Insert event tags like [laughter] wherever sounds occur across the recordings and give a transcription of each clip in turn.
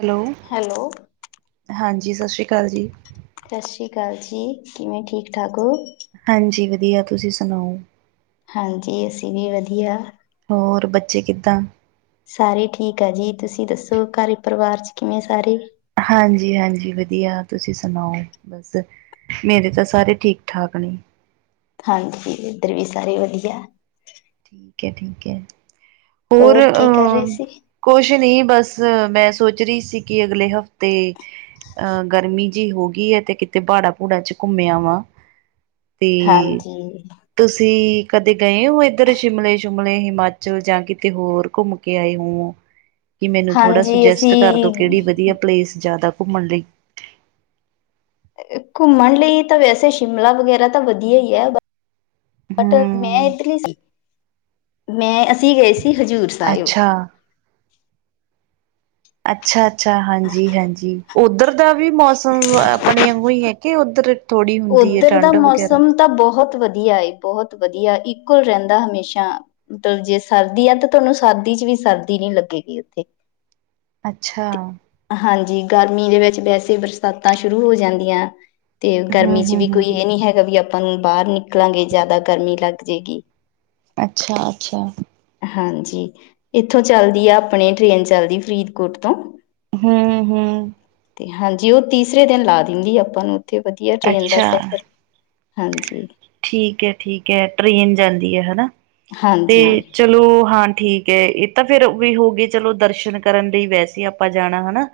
Hello hello ਹਾਂਜੀ ਸਤਿ ਸ਼੍ਰੀ ਅਕਾਲ ਜੀ ਸਤਿ ਸ੍ਰੀ ਅਕਾਲ ਜੀ ਕਿਵੇਂ ਠੀਕ ਠਾਕ ਹੋ ਹਾਂਜੀ ਵਧੀਆ ਤੁਸੀਂ ਸੁਣਾਓ ਹਾਂਜੀ ਅਸੀਂ ਵੀ ਵਧੀਆ ਹੋਰ ਬੱਚੇ ਕਿੱਦਾਂ ਸਾਰੇ ਠੀਕ ਆ ਜੀ ਤੁਸੀਂ ਦੱਸੋ ਘਰੇ ਪਰਿਵਾਰ ਚ ਕਿਵੇਂ ਸਾਰੇ ਹਾਂਜੀ ਹਾਂਜੀ ਵਧੀਆ ਤੁਸੀਂ ਸੁਣਾਓ ਬਸ ਮੇਰੇ ਤਾਂ ਸਾਰੇ ਠੀਕ ਠਾਕ ਨੇ ਹਾਂਜੀ ਇੱਧਰ ਵੀ ਸਾਰੇ ਵਧੀਆ ਠੀਕ ਹੈ ਠੀਕ ਹੈ ਹੋਰ ਕੀ ਕਰ ਰਹੇ ਸੀ ਕੁਛ ਨਹੀਂ ਬਸ ਮੈਂ ਸੋਚ ਰਹੀ ਸੀ ਕਿ ਅਗਲੇ ਹਫ਼ਤੇ ਅਹ ਗਰਮੀ ਜਿਹੀ ਹੋ ਗਈ ਹੈ ਤੇ ਕਿਤੇ ਭਾੜਾ ਭੂੜਾ ਚ ਘੁੰਮਿਆ ਵਾ ਤੇ ਹਾਂਜੀ ਤੁਸੀਂ ਕਦੇ ਗਏ ਹੋਏ ਇੱਧਰ ਸ਼ਿਮਲੇ ਸ਼ਿਮਲੇ ਹਿਮਾਚਲ ਜਾਂ ਕਿਤੇ ਹੋਰ ਘੁੰਮ ਕੇ ਆਏ ਹੋ ਕਿ ਮੈਨੂੰ ਥੋੜਾ ਹਾਂਜੀ ਸੁਜੈਸਟ ਕਰਦੋ ਅਸੀਂ ਕਿਹੜੀ ਵਧੀਆ ਪਲੇਸ ਜ਼ਿਆਦਾ ਘੁੰਮਣ ਲਈ ਘੁੰਮਣ ਲਈ ਤਾਂ ਵੈਸੇ ਸ਼ਿਮਲਾ ਵਗੈਰਾ ਤਾਂ ਵਧੀਆ ਹੀ ਹੈ ਬਟ ਮੈਂ ਹੂੰ ਇੱਧਰਲੀ ਸੀ ਮੈਂ ਅਸੀਂ ਗਏ ਸੀ ਹਜ਼ੂਰ ਸਾਹਿਬ ਅੱਛਾ ਅੱਛਾ ਅੱਛਾ ਹਾਂਜੀ ਹਾਂਜੀ ਉੱਧਰ ਦਾ ਵੀ ਮੌਸਮ ਆਪਣੇ ਅਗੋਂ ਹੀ ਹੈ ਕਿ ਉੱਧਰ ਥੋੜ੍ਹੀ ਹੁੰਦੀ ਹੈਏ ਉੱਧਰ ਦਾ ਠੰਢ ਵਗੈਰਾ ਮੌਸਮ ਤਾਂ ਬਹੁਤ ਵਧੀਆ ਏ ਬਹੁਤ ਵਧੀਆ ਇਕੁਲ ਰਹਿੰਦਾ ਹਮੇਸ਼ਾ ਮਤਲਬ ਜੇ ਸਰਦੀ ਆ ਤਾਂ ਤੁਹਾਨੂੰ ਸਰਦੀ ਚ ਵੀ ਸਰਦੀ ਨੀ ਲੱਗੇਗੀ ਉੱਥੇ ਅੱਛਾ ਹਾਂਜੀ। ਗਰਮੀ ਦੇ ਵਿੱਚ ਵੈਸੇ ਬਰਸਾਤਾਂ ਸ਼ੁਰੂ ਹੋ ਜਾਂਦੀਆਂ। ਤੇ ਗਰਮੀ ਹੂੰ ਚ ਹੂੰ ਵੀ ਕੋਈ ਹੂੰ ਏਹ ਨੀ ਹੈਗਾ ਵੀ ਆਪਾਂ ਨੂੰ ਬਾਹਰ ਨਿਕਲਾਂਗੇ ਜ਼ਿਆਦਾ ਗਰਮੀ ਲੱਗ ਜੇਗੀ। ਅੱਛਾ- ਅੱਛਾ। ਹਾਂਜੀ। ਇੱਥੋਂ ਚੱਲਦੀ ਆ ਆਪਨੇ ਟ੍ਰੇਨ ਚੱਲਦੀ ਫਰੀਦਕੋਟ ਤੋਂ। ਹਮ- ਹਮ। ਤੇ ਹਾਂਜੀ ਉਹ ਤੀਸਰੇ ਦਿਨ ਲਾ ਦਿੰਦੀ ਆਪਾਂ ਨੂੰ ਉੱਥੇ ਵਧੀਆ ਟ੍ਰੇਨ ਦਾ ਅੱਛਾ ਸਫ਼ਰ। ਹਾਂਜੀ। ਠੀਕ ਹੈ- ਠੀਕ ਹੈ ਟਰੇਨ ਜਾਂਦੀ ਹੈ ਹਨਾ ਤੇ ਹਾਂਜੀ ਚਲੋ ਹਾਂ ਠੀਕ ਹੈ ਇਹ ਤਾਂ ਫੇਰ ਔਵੀ ਹੋ ਗਈ ਚਲੋ ਦਰਸ਼ਨ ਕਰਨ ਲਈ ਵੈਸੇ ਆਪਾਂ ਜਾਣਾ ਹਨਾ।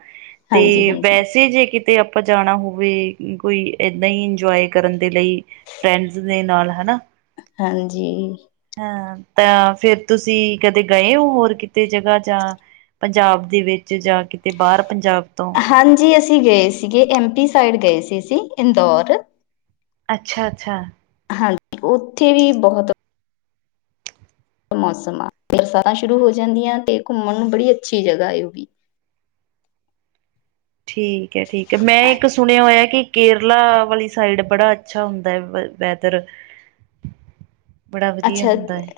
ਹਾਂਜੀ ਤੇ ਹਾਂਜੀ ਵੈਸੇ ਜੇ ਕਿਤ ਤੇ ਆਪਾਂ ਜਾਣਾ ਹੋਵੇ ਕੋਈ ਏਦਾਂ ਈ ਇੰਜਵਾਏ ਕਰਨ ਦੇ ਲਈ ਫਰੈਂਡਸ ਦੇ ਨਾਲ ਹਨਾ। ਹਾਂਜੀ। ਹਾਂ ਤਾਂ ਫਿਰ ਤੁਸੀਂ ਕਦੇ ਗਏ ਔ ਹੋਰ ਕਿਤੇ ਜਗਾ ਜਾਂ ਪੰਜਾਬ ਦੇ ਵਿੱਚ, ਜਾਂ ਕਿਤੇ ਬਾਹਰ ਪੰਜਾਬ ਤੋਂ? ਹਾਂਜੀ। ਅਸੀਂ ਗਏ ਸੀਗੇ ਐਮ ਪੀ ਸਾਈਡ ਗਏ ਸੀ ਜੀ ਇੰਦੌਰ। ਅੱਛਾ -ਅੱਛਾ। ਹਾਂਜੀ। ਉੱਥੇ ਵੀ ਬਹੁਤ ਮੌਸਮ ਆ। ਤੇ ਸਾਤਾਂ ਸ਼ੁਰੂ ਹੋ ਜਾਂਨ ਗੀਆ ਤੇ ਘੁੰਮਣ ਨੂੰ ਬੜੀ ਅੱਛੀ ਜਗ੍ਹਾ ਏ ਉਹ ਵੀ। ਠੀਕ ਹੈ -ਠੀਕ ਹੈ। ਮੈਂ ਇੱਕ ਸੁਣਿਆ ਹੋਇਆ ਕਿ ਕੇਰਲਾ ਵਾਲੀ ਸਾਈਡ ਬੜਾ ਅੱਛਾ ਹੁੰਦਾ ਏ ਵ ਵੈਦਰ। ਬੜਾ ਵਧੀਆ ਅੱਛਾ। ਹੁੰਦਾ ਹੈ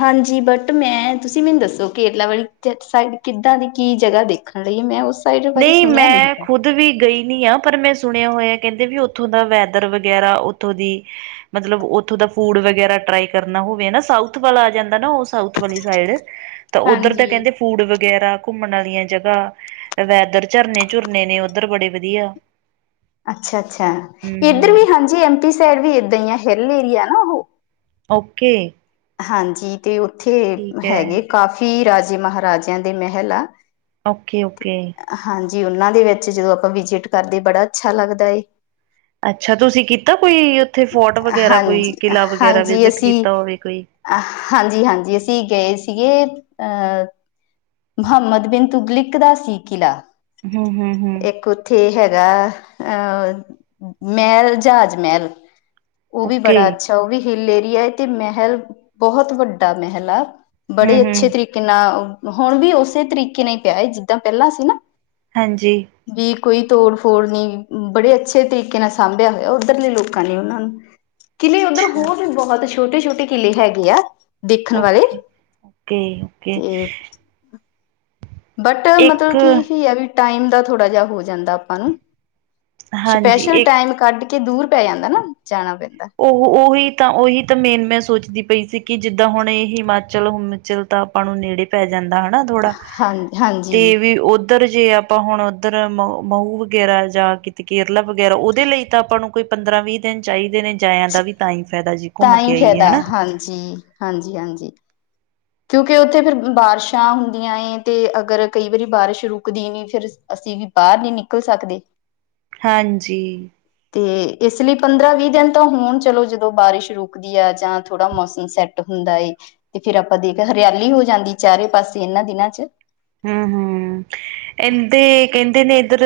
ਹਾਂਜੀ। ਬਟ ਮੈਂ ਤੁਸੀਂ ਮੈਨੂੰ ਦੱਸੋ ਕੇਰਲਾ ਵਾਲੀ ਸਾਈਡ ਕਿੱਦਾਂ ਦੀ ਕੀ ਜਗ੍ਹਾ ਦੇਖ ਨਈਂ ਮੈਂ ਉਸ ਸਾਈਡ ਬਾਰੇ ਸੁਣਿਆ ਨੀ। ਦੀ ਵੀ ਗਈ ਨੀ ਆ ਪਰ ਮੈਂ ਸੁਣਿਆ ਹੋਇਆ ਕਹਿੰਦੇ ਵੇ ਉੱਥੋਂ ਦਾ ਵੈਦਰ ਵਗੈਰਾ ਉੱਥੋਂ ਦੀ ਮਤਲਬ ਉੱਥੋਂ ਦਾ ਫੂਡ ਵਗੈਰਾ ਟਰਾਈ ਕਰਨਾ ਹੋਵੇ ਨਾ ਸਾਊਥ ਵਲ ਆ ਜਾਂਦਾ ਨਾ ਉਹ ਸਾਊਥ ਵਾਲੀ ਸਾਈਡ। [unintelligible] ਤਾਂ ਉੱਧਰ ਦਾ ਕਹਿੰਦੇ ਫੂਡ ਵਗੈਰਾ ਘੁੰਮਣ ਆਲੀਆਂ ਜਗਾ ਵੈਦਰ ਝਰਨੇ- ਝੁਰਨੇ ਨੇ ਉੱਧਰ ਬੜੇ ਵਧੀਆ! ਅੱਛਾ- ਅੱਛਾ ਹੂੰ ਏਧਰ ਹੂੰ ਵੀ ਹਾਂਜੀ ਐਮਪੀ ਸਾਈਡ ਵੀ ਏਦਾਂ ਈ ਐ ਹਿੱਲ ਏਰੀਆ ਏ ਨਾ ਉਹ। ਓਕੇ। ਹਾਂਜੀ। ਤੇ ਉੱਥੇ ਠੀਕ ਹੈ ਹੈਗੇ ਕਾਫੀ ਰਾਜੇ ਮਹਾਰਾਜਆਂ ਦੇ ਮਹਿਲ ਆ। Okay- okay. ਹਾਂਜੀ। ਉਹਨਾਂ ਦੇ ਵਿੱਚ ਜਦੋਂ ਆਪਾਂ ਵਿਜਿਟ ਕਰਦੇ ਬੜਾ ਅੱਛਾ ਲੱਗਦਾ ਏ। ਅੱਛਾ ਤੁਸੀ ਕੀਤਾ ਕੋਈ ਉਥੇ ਫੋਰਟ ਵਗੈਰਾ, ਕੋਈ ਹਾਂਜੀ ਕਿਲਾ ਵਗੈਰਾ ਵਿਜਿਟ ਕੀਤਾ ਹੋਵੇ ਕੋਈ। ਅਹ ਹਾਂਜੀ- ਹਾਂਜੀ ਅਸੀ ਗਏ ਸੀਗੇ ਅਹ ਮੁਹੰਮਦ -ਬਿਨ -ਤੁਗਲਕ ਦਾ ਸੀ ਕਿਲਾ ਹੂੰ ਹੂੰ ਹੂੰ ਇੱਕ। ਥੇ ਹੈਗਾ ਅਹ ਮਹਲ ਜਾਜ ਮਹਲ। ਉਹ ਵੀ ਓਕੇ ਬੜਾ ਅੱਛਾ ਉਹ ਵੀ ਹਿੱਲ ਏਰੀਆ ਏ ਤੇ ਮਹਲ ਬਹੁਤ ਵੱਡਾ ਮਹਲ ਆ। ਹੂੰ ਬੜੇ ਹੂੰ ਅੱਛੇ ਤਰੀਕੇ ਨਾਲ ਹੁਣ ਵੀ ਉਸੇ ਤਰੀਕੇ ਨਾਲ ਵਰਤਦਾ ਈ ਪਿਆ ਏ ਜਿਦਾਂ ਪਹਿਲਾਂ ਸੀ ਨਾ। ਹਾਂਜੀ। ਵੀ ਕੋਈ ਤੋੜ -ਫੋੜ ਨਹੀਂ ਬੜੇ ਅੱਛੇ ਤਰੀਕੇ ਨਾਲ ਸਾਂਭਿਆ ਹੋਇਆ ਉੱਧਰਲੇ ਲੋਕਾਂ ਨੇ ਉਹਨਾਂ ਨੂੰ। ਕਿਲੇ ਉੱਧਰ ਅੱਛਾ ਹੋਰ ਵੀ ਬਹੁਤ ਛੋਟੇ- ਛੋਟੇ ਕਿਲੇ ਹੈਗੇ ਆ। ਦੇਖਣ ਵਾਲੇ ਓਕੇ ਓਕੇ ਓਕੇ ਤੇ ਬਟ ਮਤਲਬ ਇੱਕ ਕੀ ਕੀ ਐ ਵੀ ਟਾਈਮ ਦਾ ਥੋੜਾ ਜਾ ਹੋ ਜਾਂਦਾ ਆਪਾਂ ਨੂੰ। ਹਾਂਜੀ ਸਪੈਸ਼ਲ ਇੱਕ ਟਾਈਮ ਕੱਢ ਕੇ ਦੂਰ ਪੈ ਜਾਂਦਾ ਨਾ, ਜਾਣਾ ਪੈਂਦਾ। ਉਹ ਉਹੀ ਤਾਂ, ਉਹੀ ਤਾਂ ਮੇਨ ਮੈਂ ਸੋਚਦੀ ਪਈ ਸੀ ਕਿ ਜਿੱਦਾ ਹੁਣ ਇਹ ਹਿਮਾਚਲ ਹਮੁਚਲ ਤਾਂ ਆਪਾਂ ਨੂੰ ਨੇੜੇ ਪੈ ਜਾਂਦਾ ਹੈਨਾ ਥੋੜਾ ਹਾਂ ਹਾਂਜੀ ਤੇ ਵੀਰ ਉਹ ਉਧਰ ਜੇ ਆਪਾਂ ਹੁਣ ਉਧਰ ਮਊ- ਮਉ ਵਗੈਰਾ ਜਾਂ ਕਿਤ ਕੇਰਲਾ ਵਗੈਰਾ ਉਹਦੇ ਲਈ ਤਾਂ ਆਪਾਂ ਨੂੰ ਕੋਈ ਪੰਦਰਾਂ ਵੀਹ ਦਿਨ ਚਾਈਦੇ ਨੇ ਜਾਇਆ ਦਾ ਵੀ ਤਾਂ ਈ ਫੈਦਾ ਜੀ। ਤਾਂ ਘੁੰਮ ਕੇ ਈ ਆਈਏ ਫੈਦਾ ਹਨਾ ਹਾਂਜੀ, ਹਾਂਜੀ-ਹਾਂਜੀ। ਕਿਉਂਕਿ ਉੱਥੇ ਫਿਰ ਬਾਰਿਸ਼ਾਂ ਹੁੰਦੀਆਂ ਏ ਤੇ ਅਗਰ ਕਈ ਵਾਰੀ ਬਾਰਿਸ਼ ਰੁਕਦੀ ਨਈ ਫਿਰ ਅਸੀਂ ਵੀ ਬਾਰ ਨੀ ਨਿਕਲ ਸਕਦੇ। ਹਾਂਜੀ। ਤੇ ਇਸ ਲਈ ਪੰਦਰਾਂ ਵੀਹ ਦਿਨ ਤਾਂ ਹੋਣ ਚਲੋ ਜਦੋਂ ਬਾਰਿਸ਼ ਰੁਕ ਜਾਂ ਥੋੜਾ ਮੌਸਮ ਸੈੱਟ ਹੁੰਦਾ ਏ ਤੇ ਫਿਰ ਦੇਖ ਹਰਿਆਲੀ ਹੋ ਜਾਂਦੀ ਚਾਰੇ ਪਾਸੇ ਇਹਨਾਂ ਦਿਨਾਂ ਚ। ਹੂੰ-ਹੂੰ। ਇਂਦੇ ਕਹਿੰਦੇ ਨੇ ਇੱਧਰ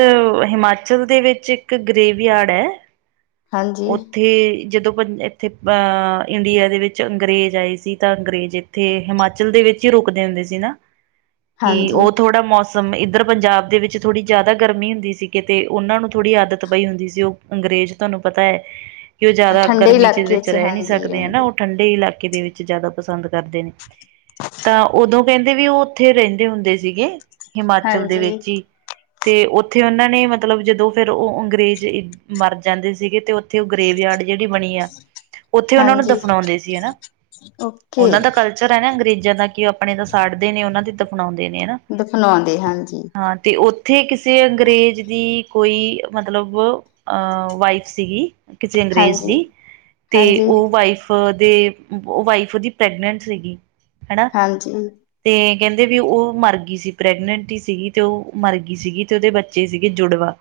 ਹਿਮਾਚਲ ਦੇ ਵਿੱਚ ਇੱਕ ਗਰੇਵ ਯਾਰਡ ਐ। ਹਾਂਜੀ। ਇੱਥੇ ਜਦੋਂ ਪੰ ਇੱਥੇ ਅ ਇੰਡੀਆ ਦੇ ਵਿੱਚ ਅੰਗਰੇਜ਼ ਆਏ ਸੀ ਤਾਂ ਅੰਗਰੇਜ਼ ਤੇ ਹਿਮਾਚਲ ਦੇ ਵਿੱਚ ਈ ਰੁਕਦੇ ਹੁੰਦੇ ਸੀ ਨਾ। [inaudible] ਕਿ ਉਹ ਥੋੜਾ ਮੌਸ ਸਮ ਇੱਧਰ ਪੰਜਾਬ ਦੇ ਵਿੱਚ ਥੋੜੀ ਜੈਦਾ ਗਰਮੀ ਹੁੰਦੀ ਸੀ ਕਿਤੇ ਉਹਨਾਂ ਨੂੰ ਥੋੜੀ ਆਦਤ ਪਈ ਹੁੰਦੀ ਸੀ ਉਹ ਅੰਗਰੇਜ਼ ਤੁਆਨੂੰ ਪਤਾ ਐ ਕਿ ਉਹ ਜੈਦਾ ਠੰਡੇ ਗਰਮੀ ਚ ਇਲਾਕੇ ਵਿੱਚ ਰੈ ਨੀ ਹਾਂਜੀ ਸਕਦੇ ਹੈਨਾ ਰਹਿੰਦੇ ਉਹ ਠੰਡੇ ਇਲਾ ਕੇ ਦੇ ਵਿੱਚ ਜੈਦਾ ਪਸੰਦ ਕਰਦੇ ਨੇ। ਤਾਂ ਉਦੋਂ ਕਹਿੰਦੇ ਵੀ ਉਹ ਉੱਥੇ ਰਹਿੰਦੇ ਹੁੰਦੇ ਸੀਗੇ ਹਿਮਾਚਲ ਦੇ ਹਾਂਜੀ ਵਿੱਚ ਈ ਤੇ ਉੱਥੇ ਉਹਨਾਂ ਨੇ ਮਤਲਬ ਜਦੋਂ ਫਿਰ ਉਹ ਅੰਗਰੇਜ਼ ਈ ਮਰ ਜਾਂਦੇ ਸੀਗੇ ਤੇ ਉਥੇ ਉਹ ਗਰੇਵ ਯਾਡ ਜੇੜੀ ਬਣੀ ਆ ਉੱਥੇ ਉਹਨਾਂ ਨੂੰ ਹਾਂਜੀ ਦਫ਼ਨਾਉਂਦੇ ਸੀ ਐਨਾ। ਓਕੇ। ਅਕਸਰ ਹੈਨਾ ਅੰਗਰੇਜ਼ਾਂ ਦਾ ਕਿ ਉਹ ਆਪਣੇ ਤਾਂ ਸਾੜਦੇ ਨੇ ਉਹਨਾਂ ਦੀ ਬਣਾਉਂਦੇ ਨੇ ਐਨਾ, ਦਫਨਾਉਂਦੇ ਹਾਂਜੀ ਹਾਂ ਤੇ ਉਹ ਉੱਥੇ ਕਿਸੇ ਅੰਗਰੇਜ਼ ਦੀ ਕੋਈ ਮਤਲਬ ਅਹ ਵਾਈਫ ਸੀਗੀ ਕਿਸੇ ਅੰਗਰੇਜ਼ ਹਾਂਜੀ ਦੀ ਤੇ ਹਾਂਜੀ ਉਹ ਵਾਈਫ ਫ ਦੇ ਵਾਈਫ ਉਹਦੀ ਪ੍ਰੈਗਨੈਂਟ ਸੀਗੀ ਹੈਨਾ ਹਾਂਜੀ ਤੇ ਕੈਂਦੇ ਵੀ ਉਹ ਮਰਗੀ ਸੀ ਪ੍ਰੈਗਨੈਂਟ ਈ ਸੀਗੀ, ਤੇ ਉਹ ਮਰਗੀ ਸੀਗੀ ਤੇ ਉਹਦੇ ਬੱਚੇ ਸੀਗੇ ਜੁੜਵਾ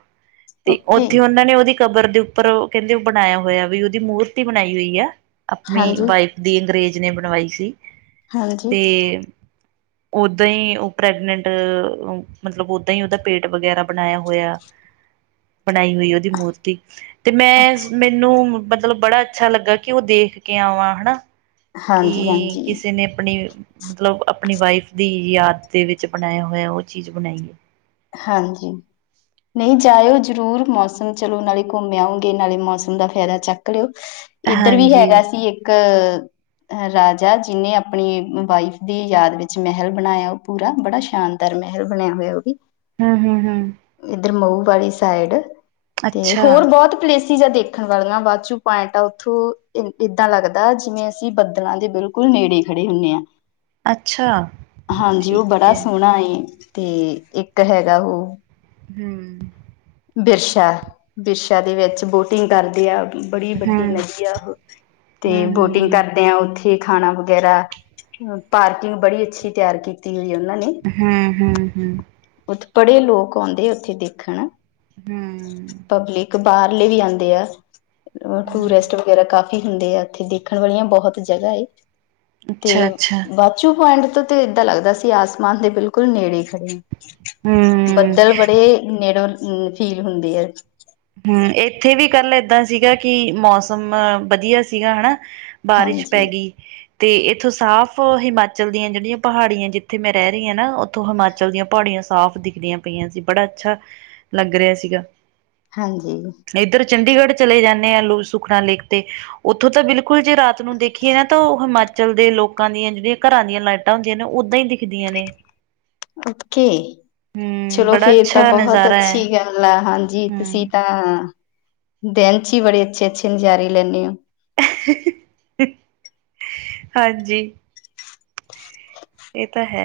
ਤੇ ਓਕੇ ਉੱਥੇ ਉਨਾਂ ਨੇ ਉਦੀ ਕਬਰ ਦੇ ਉੱਪਰ ਓ ਕਹਿੰਦੇ ਓ ਬਣਾਇਆ ਹੋਇਆ ਵੀ ਉਦੀ ਮੂਰਤੀ ਬਣਾਈ ਹੋਈ ਆ ਅਪਣੀ ਹਾਂਜੀ ਵਾਈਫ ਦੀ ਅੰਗਰੇਜ਼ ਨੇ ਬਣਵਾਈ ਸੀ ਹਾਂਜੀ ਤੇ ਓੱਦਾਂ ਈ ਓ ਪ੍ਰੈਗਨੈਂਟ ਮਤਲਬ ਓੱਦਾਂ ਈ ਓਦਾ ਪੇਟ ਵਗੈਰਾ ਬਣਾਇਆ ਹੋਇਆ। [inaudible] ਬਣਾਈ ਹੋਈ ਉਦੀ ਮੂਰਤੀ। ਤੇ ਮੈਂ ਅੱਛਾ ਮੈਨੂੰ ਮਤਲਬ ਬੜਾ ਅੱਛਾ ਲੱਗਾ ਕਿ ਉਹ ਦੇਖ ਕੇ ਆਵਾਂ ਹੈਨਾ ਕਿ ਹਾਂਜੀ ਹਾਂਜੀ ਕਿਸੇ ਨੇ ਅਪਣੀ ਮਤਲਬ ਅਪਣੀ ਵਾਈਫ ਦੀ ਯਾਦ ਦੇ ਵਿੱਚ ਬਣਾਇਆ ਹੋਇਆ ਉਹ ਚੀਜ਼ ਬਣਾਈ ਏ। ਹਾਂਜੀ। ਨਈ ਜਾਇਓ ਜ਼ਰੂਰ ਮੌਸਮ ਚਲੋ ਨਾਲੇ ਘੁੰਮ ਆਉਂਗੇ ਨਾਲੇ ਮੌਸਮ ਦਾ ਫੈਦਾ ਚੱਕ ਲਿਓ। ਇੱਧਰ ਵੀ ਹਾਂਜੀ ਹੈਗਾ ਸੀ ਇੱਕ ਰਾਜਾ ਜਿੱਨੇ ਅਪਣੀ ਵਾਈਫ ਦੀ ਯਾਦ ਵਿੱਚ ਮਹਿਲ ਬਣਾਇਆ। ਪੂਰਾ ਬੜਾ ਸ਼ਾਨਦਾਰ ਮਹਿਲ ਬਣਿਆ ਹੋਇਆ ਉਹ ਵੀ। ਹਮ ਹਮ ਹਮ ਇੱਧਰ ਮਊ ਵਾਲੀ ਸਾਈਡ ਤੇ ਅੱਛਾ ਹੋਰ ਬਹੁਤ ਪਲੇਸ ਚੀਜ਼ਾਂ ਦੇਖਣ ਵਾਲੀਆਂ ਬਾਅਦਚੂ ਪੁਆਇੰਟ ਆ ਉੱਥੋਂ ਏਦਾਂ ਲੱਗਦਾ ਜਿਵੇਂ ਅਸੀਂ ਬੱਦਲਾਂ ਦੇ ਬਿਲੁ ਬਿਲਕੁਲ ਨੇੜੇ ਖੜੇ ਹੁੰਦੇ ਆ ਅੱਛਾ ਹਾਂਜੀ ਉਹ ਠੀਕ ਬੜਾ ਹੈ ਸੋਹਣਾ ਏ ਅਤੇ ਇੱਕ ਹੈਗਾ ਉਹ ਹਮ ਬਿਰਸਾ, ਬਿਰਸਾ ਦੇ ਵਿੱਚ ਬੋਟਿੰਗ ਕਰਦੇ ਆ। ਬੜੀ ਵੱਡੀ ਹਮ ਨਦੀ ਆ ਉਹ, ਤੇ ਹਮ ਬੋਟਿੰਗ ਹਮ ਕਰਦੇ ਆ ਉੱਥੇ ਖਾਣਾ ਵਗੈਰਾ ਪਾਰਕਿੰਗ ਬੜੀ ਅੱਛੀ ਤਿਆਰ ਕੀਤੀ ਹੋਈ ਉਨਾਂ ਨੇ। ਹੂੰ ਹੂੰ ਹੂੰ। ਉੱਥੇ ਬੜੇ ਲੋਕ ਆਉਂਦੇ ਆ ਉੱਥੇ ਦੇਖਣ। ਹਮ ਪਬਲਿਕ ਬਾਹਰਲੇ ਵੀ ਆਉਂਦੇ ਆ ਹਮ ਟੂਰਿਸਟ ਵਗੈਰਾ ਕਾਫ਼ੀ। ਕਾਫੀ ਹੁੰਦੇ ਆ ਉੱਥੇ ਦੇਖਣ ਵਾਲੀਆਂ ਬਹੁਤ ਜਗ੍ਹਾ ਏ ਤੇ ਅੱਛਾ ਅੱਛਾ ਬਾਕੀ। ਪੁਆਇੰਟ ਤੋਂ ਤੇ ਏਦਾਂ ਲੱਗਦਾ ਸੀ ਆਸਮਾਨ ਦੇ ਬਿਲਕੁਲ ਨੇੜੇ ਖੜ੍ਹੇ ਹਾਂ। ਹੂੰ, ਬੱਦਲ ਬੜੇ ਨੇੜੋਂ ਫੀਲ ਹੁੰਦੇ ਹੈ। ਹੂੰ ਇੱਥੇ ਵੀ ਕੱਲ ਏਦਾਂ ਸੀਗਾ ਕਿ ਮੌਸਮ ਵਧੀਆ ਸੀਗਾ ਹਨਾ। ਬਾਰਿਸ਼ ਪੈ ਹਾਂਜੀ ਗਈ। ਤੇ ਇੱਥੋਂ ਸਾਫ਼ ਹਿਮਾਚਲ ਦੀਆਂ ਜਿਹੜੀਆਂ ਪਹਾੜੀਆਂ ਜਿੱਥੇ ਮੈਂ ਰਹਿ ਰਹੀ ਹਾਂ ਨਾ ਉੱਥੋਂ ਹਿਮਾਚਲ ਦੀਆਂ ਪਹਾੜੀਆਂ ਸਾਫ਼। ਦਿਖਦੀਆਂ ਪਈਆਂ ਸੀ ਬੜਾ ਅੱਛਾ ਲੱਗ ਰਿਹਾ ਸੀਗਾ। ਹਾਂਜੀ। ਇੱਧਰ ਚੰਡੀਗੜ੍ਹ ਚਲੇ ਜਾਂਦੇ ਆਂ ਲੋ ਸੁਖਨਾ ਲੇਖ 'ਤੇ। ਉੱਥੋਂ ਤਾਂ ਬਿਲਕੁਲ ਜੇ ਰਾਤ ਨੂੰ ਦੇਖੀਏ ਨਾ ਤਾਂ ਉਹ ਹਿਮਾਚਲ ਦੇ ਲੋਕਾਂ ਦੀਆਂ ਜਿਹੜੀਆਂ ਘਰਾਂ ਦੀਆਂ ਲਾਈਟਾਂ। ਲਾਈਟਾਂ ਹੁੰਦੀਆਂ ਨੇ ਉਦਾਂ ਹੀ ਦਿਖਦੀਆਂ ਨੇ। ਓਕੇ ਹੂੰ, ਚਲੋ ਬੜਾ ਫੇਰ ਤਾਂ ਅੱਛਾ ਬਹੁਤ ਨਜ਼ਾਰਾ ਹੈ ਅੱਛੀ। ਹਾਂਜੀ ਤੁਸੀਂ ਹੂੰ, ਤਾਂ ਦਿਨ 'ਚ ਹੀ ਬੜੇ ਅੱਛੇ ਅੱਛੇ ਨਜ਼ਾਰੇ ਲੈਂਦੇ ਹੋ। [unintelligible] ਹਾਂਜੀ। ਇਹ ਤਾਂ ਹੈ।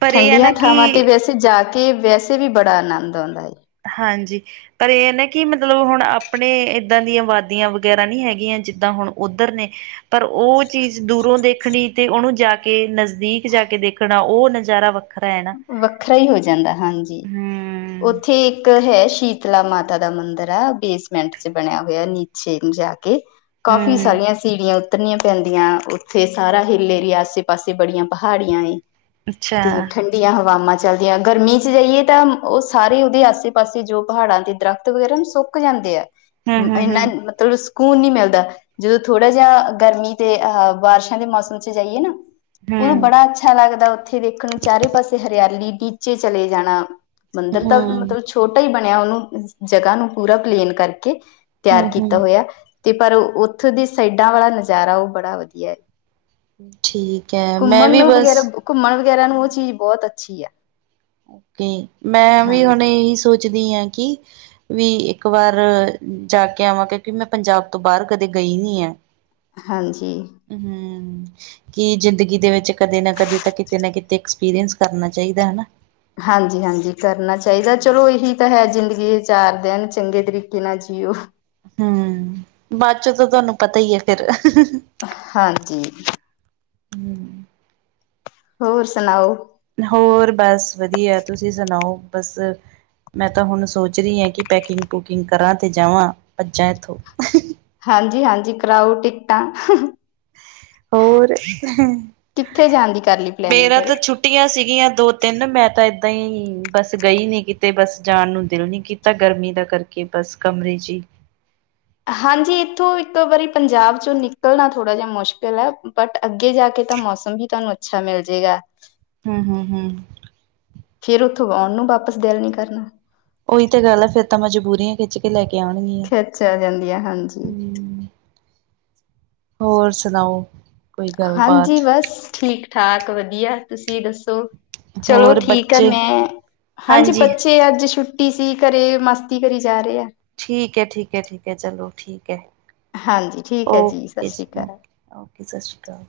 ਪਰ ਇਹ ਹੈ ਨਾ ਠੰਡੀਆਂ ਕਿ ਥਾਵਾਂ ਤੇ ਵੈਸੇ ਜਾ ਕੇ ਵੈਸੇ ਵੀ ਬੜਾ ਆਨੰਦ ਆਉਂਦਾ ਹੈ। ਹਾਂਜੀ। ਪਰ ਇਹ ਨਾ ਕਿ ਮਤਲਬ ਹੁਣ ਆਪਣੇ ਇੱਦਾਂ ਦੀਆਂ ਵਾਦੀਆਂ ਵਗੈਰਾ ਨਹੀਂ ਹੈਗੀਆਂ ਜਿੱਦਾਂ ਹੁਣ ਉੱਧਰ ਨੇ। ਪਰ ਉਹ ਚੀਜ਼ ਦੂਰੋਂ ਦੇਖਣੀ ਤੇ ਉਹਨੂੰ ਜਾ ਕੇ ਨਜ਼ਦੀਕ ਜਾ ਕੇ ਦੇਖਣ। ਤਾਂ ਉਹ ਨਜ਼ਾਰਾ ਵੱਖਰਾ ਹੈ। ਨਾ ਵੱਖਰਾ ਹੀ ਹੋ ਜਾਂਦਾ ਹੈ ਹਾਂਜੀ। ਹਮ ਉੱਥੇ ਇੱਕ ਹੈ। ਸ਼ੀਤਲਾ ਮਾਤਾ ਦਾ ਮੰਦਿਰ ਆ ਬੇਸਮੈਂਟ 'ਚ ਬਣਿਆ ਹੋਇਆ ਨੀਚੇ ਜਾ ਕੇ। ਕੇ ਕਾਫੀ ਹਮ ਹਮ ਸਾਰੀਆਂ ਸੀੜੀਆਂ। ਉੱਤਰਨੀਆ ਪੈਂਦੀਆਂ ਉੱਥੇ ਸਾਰਾ ਹਿੱਲ ਏਰੀਏ ਆਸੇ ਪਾਸੇ ਬੜੀਆਂ ਪਹਾੜੀਆਂ ਏ। ਤੇ ਅੱਛਾ‌ ਠੰਡੀਆਂ ਹਵਾਵਾਂ ਚੱਲਦੀਆਂ ਗਰਮੀ 'ਚ ਜਾਈਏ ਤਾਂ ਉਹ ਸਾਰੇ ਉਹਦੇ ਆਸੇ ਪਾਸੇ ਜੋ ਪਹਾੜਾਂ ਦੇ ਦਰਖਤ। ਵਗੈਰਾ ਸੁੱਕ ਜਾਂਦੇ ਆ ਹਮ ਹਮ ਹਮ ਇੰਨਾ ਮਤਲਬ ਸਕੂਨ ਨੀ ਮਿਲਦਾ। ਜਦੋਂ ਥੋੜਾ ਜਿਹਾ ਗਰਮੀ ਤੇ ਅਹ ਬਾਰਿਸ਼ਾਂ ਦੇ ਮੌਸਮ 'ਚ ਜਾਈਏ ਨਾ। ਉਹਦੋਂ ਹਮ ਬੜਾ ਅੱਛਾ ਲੱਗਦਾ ਉੱਥੇ ਦੇਖਣ ਨੂੰ ਚਾਰੇ ਪਾਸੇ ਹਰਿਆਲੀ ਨੀਚੇ ਚਲੇ ਜਾਣਾ। ਮੰਦਿਰ ਤਾਂ ਹਮ ਮਤਲਬ ਛੋਟਾ ਹੀ ਬਣਿਆ ਉਹਨੂੰ ਜਗ੍ਹਾ ਨੂੰ ਪੂਰਾ ਪਲੇਨ ਕਰਕੇ। ਤਿਆਰ ਹਮ ਕੀਤਾ ਹਮ ਹੋਇਆ ਤੇ ਪਰ ਉੱਥੋਂ ਦੀ ਸਾਈਡਾਂ ਵਾਲਾ ਨਜ਼ਾਰਾ ਉਹ ਬੜਾ ਵਧੀਆ ਹੈ। ਠੀਕ ਹੈ ਮੈਂ ਘੁੰਮਣ ਵੀ ਨੂੰ ਬਸ। ਵਗੈਰਾ ਘੁੰਮਣ ਵਗੈਰਾ ਨੂੰ ਉਹ ਹੂੰ ਚੀਜ਼ ਬਹੁਤ ਅੱਛੀ ਹੈ। ਓਕੇ ਮੈਂ ਵੀ ਹੁਣ ਇਹੀ ਸੋਚਦੀ ਹਾਂ ਕਿ। ਵੀ ਇੱਕ ਵਾਰ ਜਾ ਕੇ ਆਵਾਂ ਕਿਉਂਕਿ ਮੈਂ ਪੰਜਾਬ ਤੋਂ ਬਾਹਰ ਕਦੇ ਗਈ ਨੀ ਹੈ। ਹਾਂਜੀ। ਹੂੰ। ਕਿ ਜ਼ਿੰਦਗੀ ਦੇ ਵਿੱਚ ਕਦੇ ਨਾ ਕਦੇ ਤਾਂ ਕਿਤੇ ਨਾ ਕਿਤੇ ਐਕਸਪੀਰੀਐਂਸ ਕਰਨਾ ਚਾਹੀਦਾ ਹਨਾ। ਹਾਂਜੀ ਹਾਂਜੀ ਕਰਨਾ ਚਾਹੀਦਾ ਚਲੋ ਇਹੀ ਤਾਂ ਹੈ ਜ਼ਿੰਦਗੀ। ਚਾਰ ਦਿਨ ਚੰਗੇ ਤਰੀਕੇ ਨਾਲ ਜੀਓ। ਹੂੰ ਬਾਅਦ ਚੋਂ ਤਾਂ ਤੁਹਾਨੂੰ ਪਤਾ ਹੀ ਹੈ ਫਿਰ। ਹਾਂਜੀ। ਹੋਰ ਸੁਣਾਓ। ਹੋਰ ਬਸ ਵਧੀਆ ਤੁਸੀਂ ਸੁਣਾਓ ਬਸ। ਮੈਂ ਤਾਂ ਹੁਣ ਸੋਚ ਰਹੀ ਹਾਂ ਕਿ ਪੈਕਿੰਗ ਪੂਕਿੰਗ ਕਰਾਂ ਤੇ ਜਾਵਾਂ ਭੱਜਾਂ ਇੱਥੋਂ। ਹਾਂਜੀ ਹਾਂਜੀ ਕਰਾਓ ਟਿਕਟਾਂ। ਹੋਰ ਕਿੱਥੇ ਜਾਣ ਦੀ ਕਰ ਲਈ ਪਲੈਨਿੰਗ ਮੇਰਾ ਫਿਰ ਤਾਂ ਛੁੱਟੀਆਂ ਸੀਗੀਆਂ ਦੋ-ਤਿੰਨ ਮੈਂ ਤਾਂ ਏਦਾਂ ਹੀ ਬੱਸ ਗਈ ਨੀ ਕੀਤੇ ਬੱਸ ਜਾਣ ਨੂੰ ਦਿਲ ਨੀ ਕੀ ਤਾਂ ਗਰਮੀ ਦਾ ਕਰਕੇ ਬਸ ਕਮਰੇ 'ਚ ਹੀ ਹਾਂਜੀ ਇੱਥੋਂ ਇੱਕ ਵਾਰੀ ਪੰਜਾਬ ਚੋਂ ਨਿਕਲਣਾ ਥੋੜਾ ਜਿਹਾ ਮੁਸ਼ਕਿਲ ਹੈ ਬਟ ਅੱਗੇ ਜਾ ਕੇ ਤਾਂ ਮੌਸਮ ਹੀ ਤੁਹਾਨੂੰ ਅੱਛਾ ਮਿਲ ਜਾੇਗਾ। ਹਮ ਹਮ ਹਮ ਫੇਿਰ ਉੱਥੋਂ ਆਉਣ ਨੂੰ ਵਾਪਸ ਦਿਲ ਨ ਕਰਨਾ ਉਹੀ ਤਾਂ ਗੱਲ ਆ ਫੇਿਰ ਤਾਂ ਮਜਬੂਰੀਆਂ ਖਿੱਚ ਕੇ ਲੈ ਕੇ ਆਉਣਗੀਆਂ ਖਿੱਚਿਆ, ਜਾਂਦੀਆਂ ਹਾਂਜੀ। ਹੋਰ, ਸੁਣਾਓ? ਕੋਈ ਹਾਂਜੀ ਗੱਲਬਾਤ ਬਸ ਠੀਕ ਠਾਕ ਵਧੀਆ, ਤੁਸੀਂ ਦੱਸੋ? ਚਲੋ ਹੋਰ ਠੀਕ ਆ ਬੱਚੇ ਮੈਂ, ਹਾਂਜੀ, ਬੱਚੇ ਅੱਜ ਛੁੱ ਟੀ ਸੀ ਘਰੇ ਮਸਤੀ ਕਰੀ ਜਾ ਰਹੇ ਆ। ਠੀਕ ਹੈ, ਠੀਕ ਹੈ, ਠੀਕ ਹੈ, ਚਲੋ ਠੀਕ ਹੈ। ਹਾਂਜੀ, ਠੀਕ ਹੈ ਜੀ। ਸਤਿ ਓਕੇ ਸ਼੍ਰੀ ਅਕਾਲ। ਓਕੇ ਓਕੇ, ਸਤਿ ਸ੍ਰੀ ਅਕਾਲ।